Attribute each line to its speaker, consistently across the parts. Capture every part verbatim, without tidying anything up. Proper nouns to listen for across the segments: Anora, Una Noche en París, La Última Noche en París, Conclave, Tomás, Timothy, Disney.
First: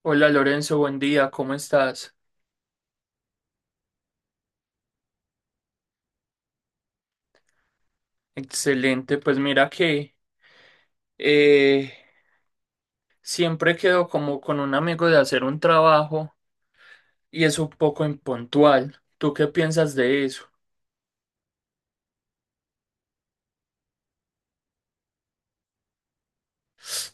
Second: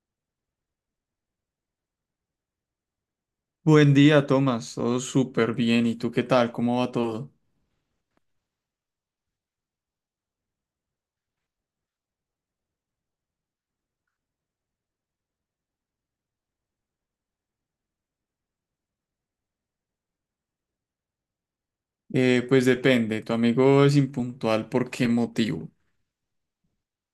Speaker 1: Hola Lorenzo, buen día, ¿cómo estás?
Speaker 2: Buen día, Tomás. Todo súper bien. ¿Y tú qué tal? ¿Cómo va todo?
Speaker 1: Excelente, pues mira que eh, siempre quedo como con un amigo de hacer un trabajo y es un poco impuntual. ¿Tú qué piensas de eso?
Speaker 2: Eh, pues depende. Tu amigo es impuntual. ¿Por qué motivo?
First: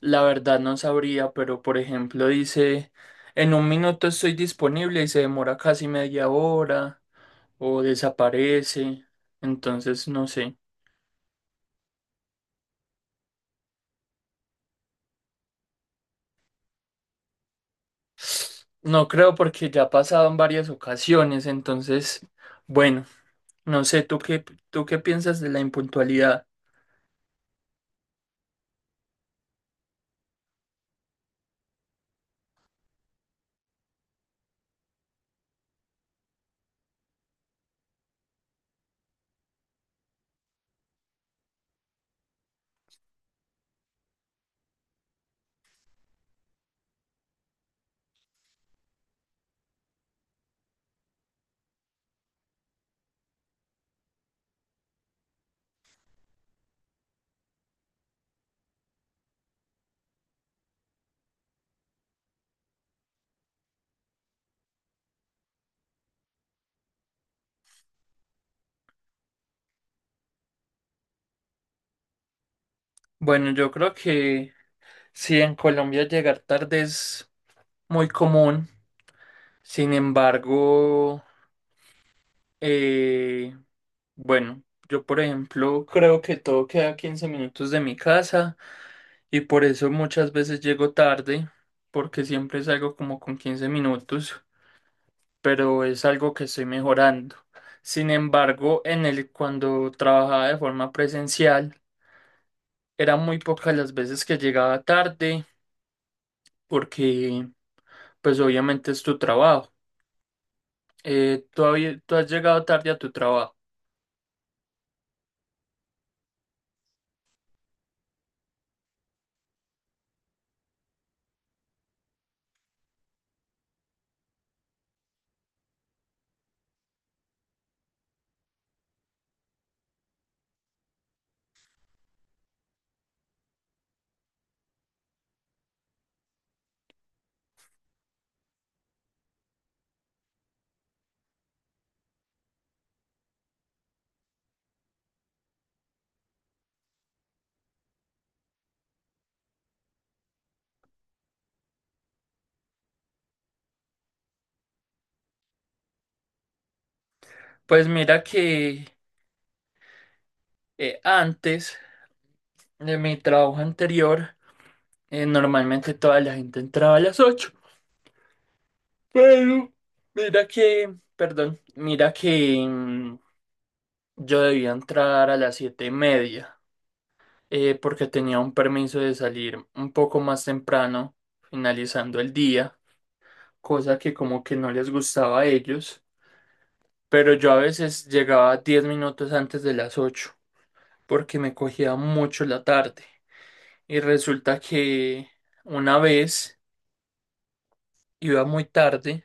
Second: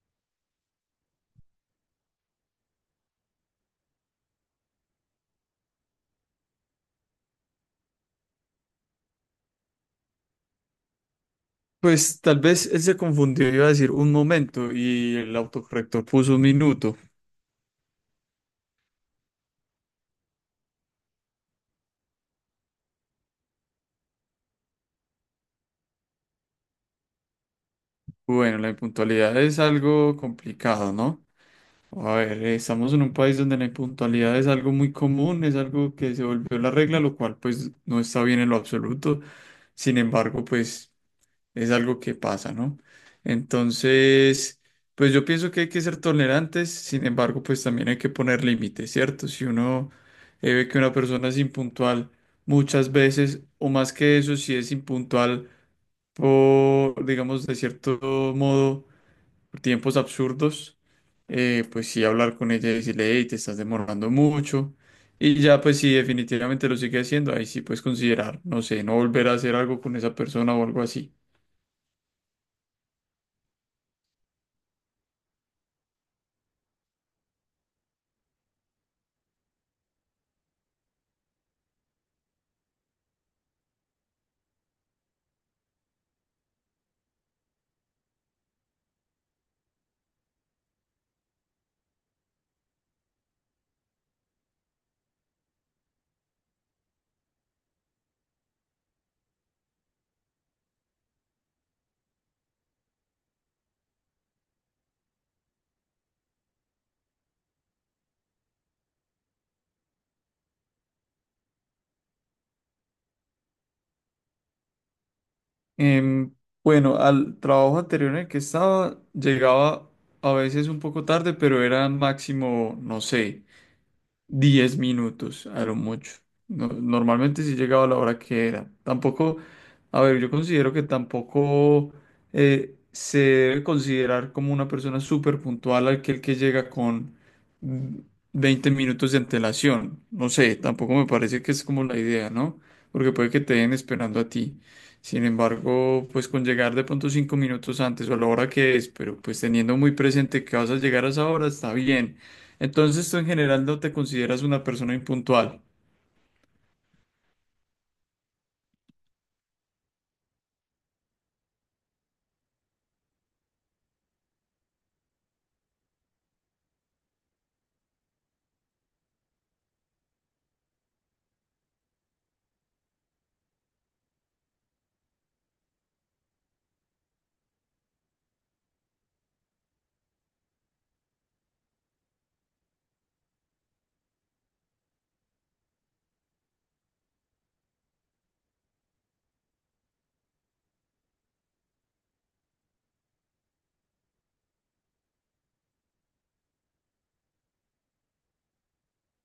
Speaker 1: La verdad no sabría, pero por ejemplo dice, en un minuto estoy disponible y se demora casi media hora o desaparece, entonces no sé.
Speaker 2: Pues tal vez él se confundió. Iba a decir un momento y el autocorrector puso un minuto.
Speaker 1: No creo porque ya ha pasado en varias ocasiones, entonces, bueno. No sé, ¿tú qué, ¿tú qué piensas de la impuntualidad?
Speaker 2: Bueno, la impuntualidad es algo complicado, ¿no? A ver, eh, estamos en un país donde la impuntualidad es algo muy común, es algo que se volvió la regla, lo cual pues no está bien en lo absoluto. Sin embargo, pues es algo que pasa, ¿no? Entonces, pues yo pienso que hay que ser tolerantes, sin embargo, pues también hay que poner límites, ¿cierto? Si uno eh, ve que una persona es impuntual muchas veces, o más que eso, si es impuntual por, digamos, de cierto modo, por tiempos absurdos, eh, pues sí hablar con ella y decirle, hey, te estás demorando mucho. Y ya, pues si definitivamente lo sigue haciendo, ahí sí puedes considerar, no sé, no volver a hacer algo con esa persona o algo así.
Speaker 1: Bueno, yo creo que sí, en Colombia llegar tarde es muy común. Sin embargo, eh, bueno, yo por ejemplo creo que todo queda a quince minutos de mi casa y por eso muchas veces llego tarde, porque siempre salgo como con quince minutos, pero es algo que estoy mejorando. Sin embargo, en el cuando trabajaba de forma presencial, era muy pocas las veces que llegaba tarde porque pues obviamente es tu trabajo. Eh, ¿tú, habí- Tú has llegado tarde a tu trabajo?
Speaker 2: Em, bueno, al trabajo anterior en el que estaba, llegaba a veces un poco tarde, pero era máximo, no sé, diez minutos, a lo mucho. No- normalmente sí llegaba a la hora que era. Tampoco, a ver, yo considero que tampoco eh, se debe considerar como una persona súper puntual aquel que llega con mm, veinte minutos de antelación. No sé, tampoco me parece que es como la idea, ¿no? Porque puede que te den esperando a ti. Sin embargo, pues con llegar de pronto cinco minutos antes o a la hora que es, pero pues teniendo muy presente que vas a llegar a esa hora, está bien. Entonces tú en general no te consideras una persona impuntual.
Speaker 1: Pues mira que eh, antes de mi trabajo anterior eh, normalmente toda la gente entraba a las ocho, pero mira que, perdón, mira que mm, yo debía entrar a las siete y media eh, porque tenía un permiso de salir un poco más temprano finalizando el día, cosa que como que no les gustaba a ellos, pero yo a veces llegaba diez minutos antes de las ocho porque me cogía mucho la tarde. Y resulta que una vez iba muy tarde,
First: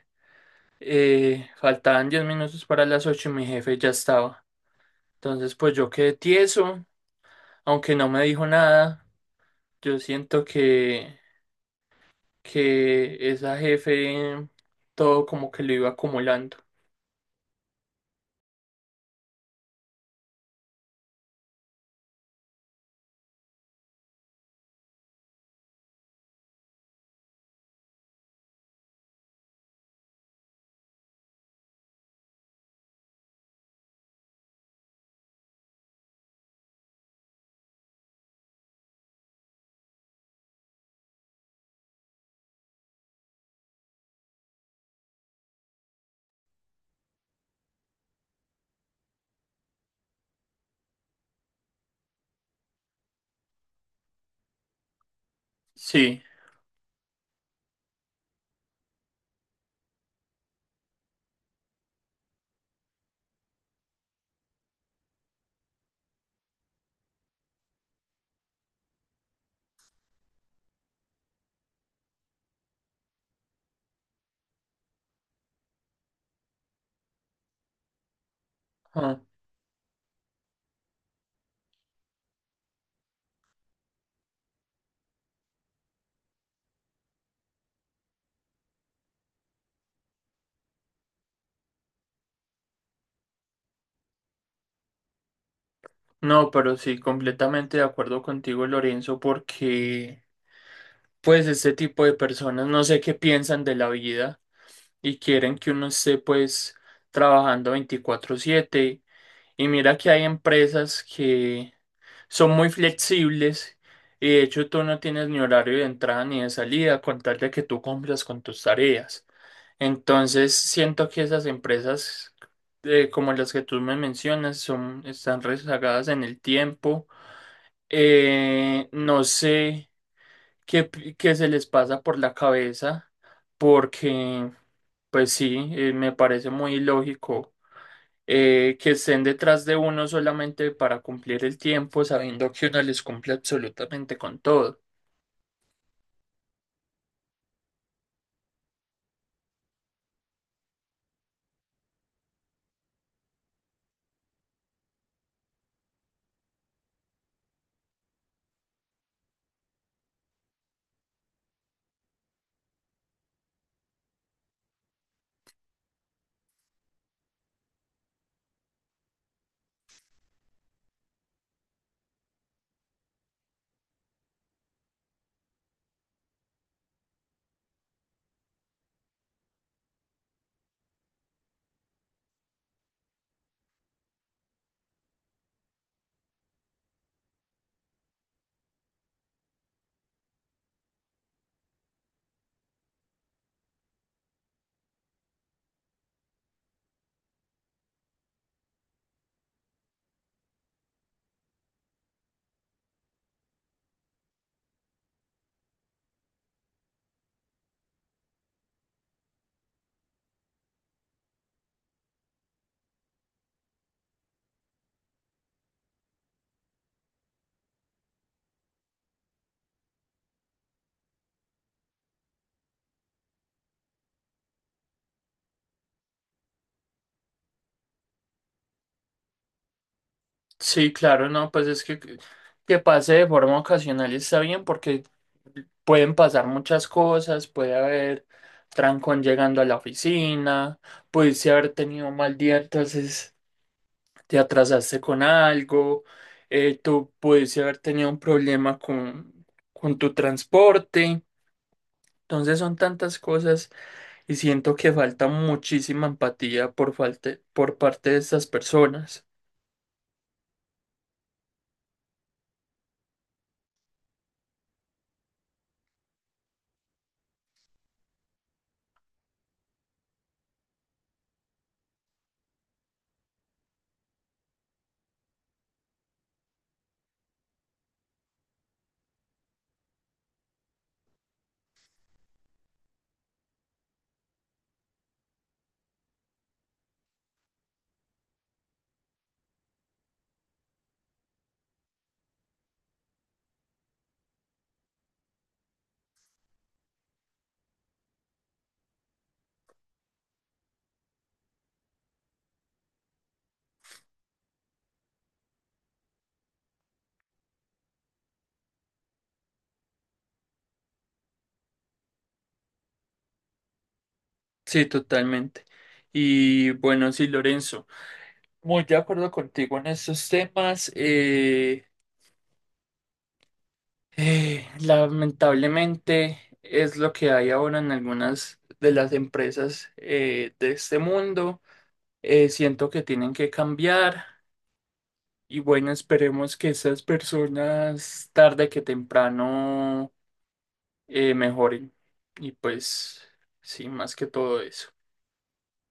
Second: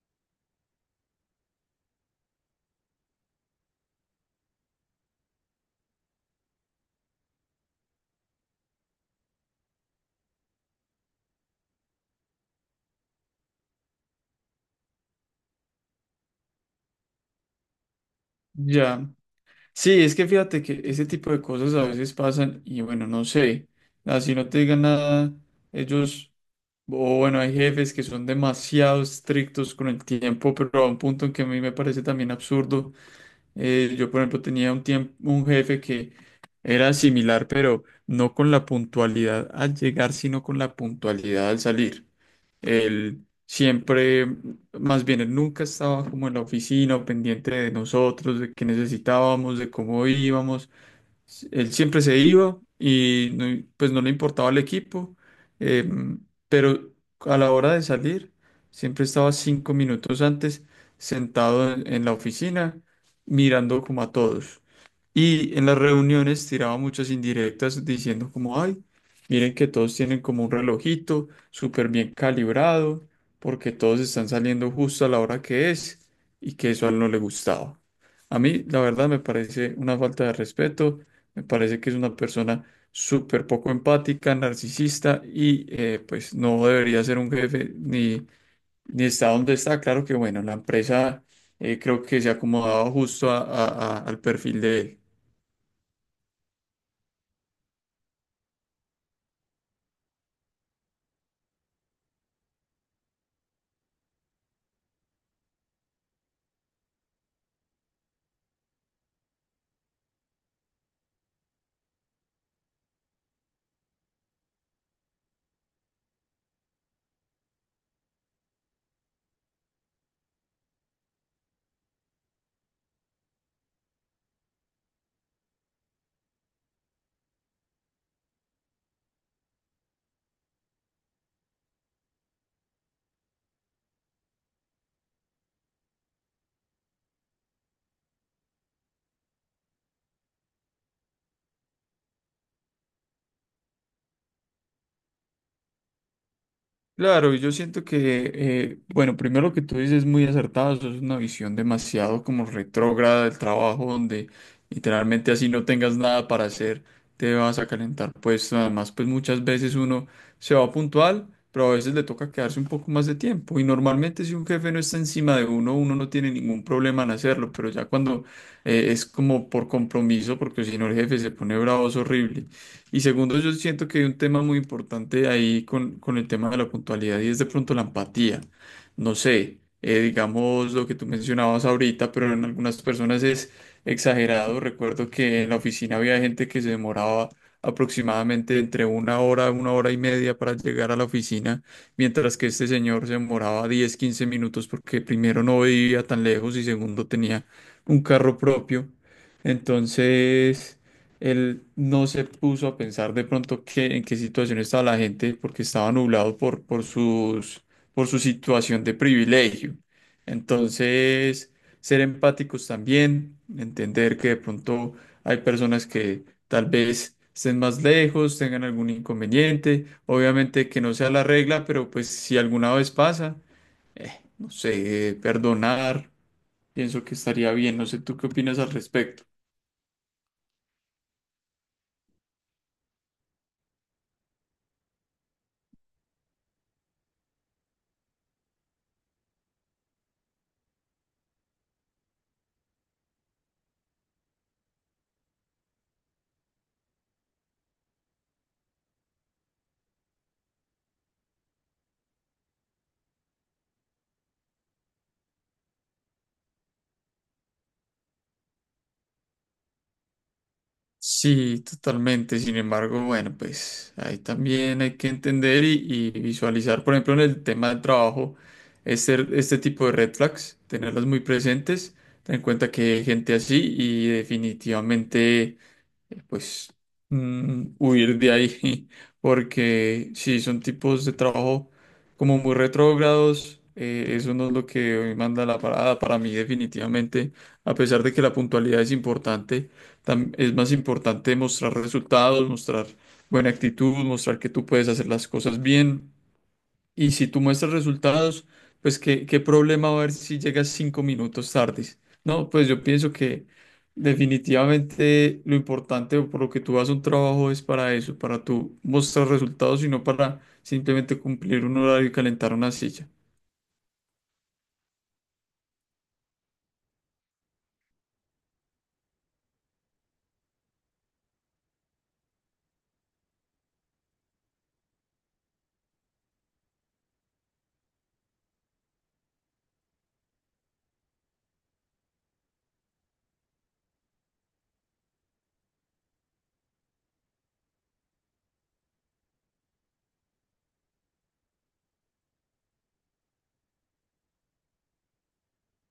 Speaker 1: eh, faltaban diez minutos para las ocho y mi jefe ya estaba. Entonces pues yo quedé tieso, aunque no me dijo nada, yo siento que, que esa jefe todo como que lo iba acumulando.
Speaker 2: Ya. Sí, es que fíjate que ese tipo de cosas a veces pasan y bueno, no sé. Así no te digan nada, ellos, o bueno, hay jefes que son demasiado estrictos con el tiempo, pero a un punto en que a mí me parece también absurdo. Eh, yo, por ejemplo, tenía un tiempo, un jefe que era similar, pero no con la puntualidad al llegar, sino con la puntualidad al salir. Él siempre, más bien, él nunca estaba como en la oficina o pendiente de nosotros, de qué necesitábamos, de cómo íbamos. S- Él siempre se iba y no- pues no le importaba el equipo,
Speaker 1: Sí.
Speaker 2: em, pero a la hora de salir, siempre estaba cinco minutos antes sentado en, en la oficina mirando como a todos. Y en las reuniones tiraba muchas indirectas diciendo como, ay, miren que todos tienen como un relojito súper bien calibrado, porque todos están saliendo justo a la hora que es y que eso a él no le gustaba. A mí, la verdad, me parece una falta de respeto, me parece que es una persona súper poco empática, narcisista y eh, pues no debería ser un jefe ni, ni está donde está. Claro que bueno, la empresa eh, creo que se acomodaba justo a- a- a- al perfil de él.
Speaker 1: No, pero sí, completamente de acuerdo contigo, Lorenzo, porque pues este tipo de personas no sé qué piensan de la vida y quieren que uno esté pues trabajando veinticuatro siete. Y mira que hay empresas que son muy flexibles y de hecho tú no tienes ni horario de entrada ni de salida con tal de que tú cumplas con tus tareas. Entonces siento que esas empresas, eh, como las que tú me mencionas son, están rezagadas en el tiempo. Eh, no sé qué, pi- qué se les pasa por la cabeza, porque, pues sí, eh, me parece muy ilógico eh, que estén detrás de uno solamente para cumplir el tiempo, sabiendo que uno les cumple absolutamente con todo.
Speaker 2: Claro, y yo siento que, eh, bueno, primero lo que tú dices es muy acertado, eso es una visión demasiado como retrógrada del trabajo, donde literalmente así no tengas nada para hacer, te vas a calentar, pues además, pues muchas veces uno se va puntual, pero a veces le toca quedarse un poco más de tiempo, y normalmente si un jefe no está encima de uno, uno no tiene ningún problema en hacerlo, pero ya cuando eh, es como por compromiso, porque si no el jefe se pone bravo, es horrible. Y segundo, yo siento que hay un tema muy importante ahí con, con el tema de la puntualidad y es de pronto la empatía. No sé, eh, digamos lo que tú mencionabas ahorita, pero en algunas personas es exagerado. Recuerdo que en la oficina había gente que se demoraba aproximadamente entre una hora, una hora y media para llegar a la oficina, mientras que este señor se demoraba diez quince minutos porque primero no vivía tan lejos y segundo tenía un carro propio. Entonces... Él no se puso a pensar de pronto qué, en qué situación estaba la gente porque estaba nublado por, por sus, por su situación de privilegio. Entonces, ser empáticos también, entender que de pronto hay personas que tal vez estén más lejos, tengan algún inconveniente, obviamente que no sea la regla, pero pues si alguna vez pasa, eh, no sé, perdonar, pienso que estaría bien, no sé, ¿tú qué opinas al respecto?
Speaker 1: Sí, claro, no, pues es que que pase de forma ocasional está bien, porque pueden pasar muchas cosas, puede haber trancón llegando a la oficina, pudiste haber tenido un mal día, entonces te atrasaste con algo. Eh, tú pudiste haber tenido un problema con, con tu transporte. Entonces son tantas cosas y siento que falta muchísima empatía por falta, por parte de estas personas.
Speaker 2: Sí, totalmente. Sin embargo, bueno, pues ahí también hay que entender y, y visualizar, por ejemplo, en el tema del trabajo, este, este tipo de red flags, tenerlas muy presentes, ten en cuenta que hay gente así y definitivamente eh, pues mm, huir de ahí, porque si son tipos de trabajo como muy retrógrados, eh, eso no es lo que hoy manda la parada para mí definitivamente, a pesar de que la puntualidad es importante, tam- es más importante mostrar resultados, mostrar buena actitud, mostrar que tú puedes hacer las cosas bien. Y si tú muestras resultados, pues qué, qué problema va a haber si llegas cinco minutos tardes. No, pues yo pienso que definitivamente lo importante o por lo que tú vas a un trabajo es para eso, para tú mostrar resultados y no para simplemente cumplir un horario y calentar una silla.
Speaker 1: Sí, totalmente. Y bueno, sí, Lorenzo, muy de acuerdo contigo en estos temas. Eh, eh, lamentablemente es lo que hay ahora en algunas de las empresas eh, de este mundo. Eh, siento que tienen que cambiar y bueno, esperemos que esas personas tarde que temprano eh, mejoren. Y pues, sí, más que todo eso.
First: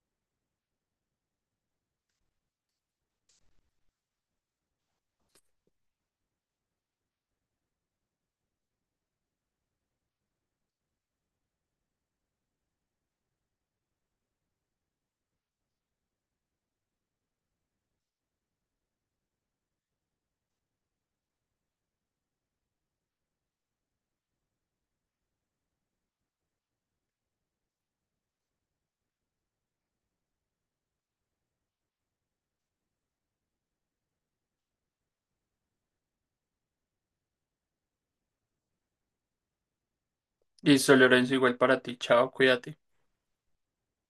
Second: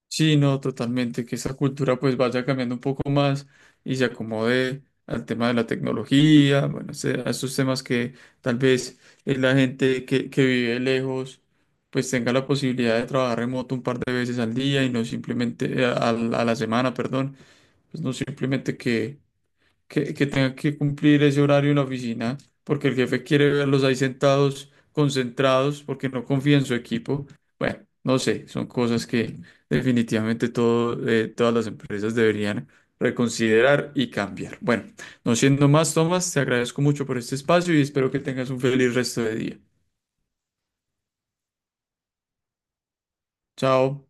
Speaker 2: Sí, no, totalmente, que esa cultura pues vaya cambiando un poco más y se acomode al tema de la tecnología, bueno, ese- a esos temas que tal vez eh, la gente que, que vive lejos pues tenga la posibilidad de trabajar remoto un par de veces al día y no simplemente, eh, a, a la semana, perdón, pues no simplemente que, que, que tenga que cumplir ese horario en la oficina, porque el jefe quiere verlos ahí sentados, concentrados, porque no confía en su equipo. Bueno, no sé, son cosas que definitivamente todo, eh, todas las empresas deberían reconsiderar y cambiar. Bueno, no siendo más, Tomás, te agradezco mucho por este espacio y espero que tengas un feliz resto de día.
Speaker 1: Listo, Lorenzo, igual para ti, chao, cuídate.
Speaker 2: Chao.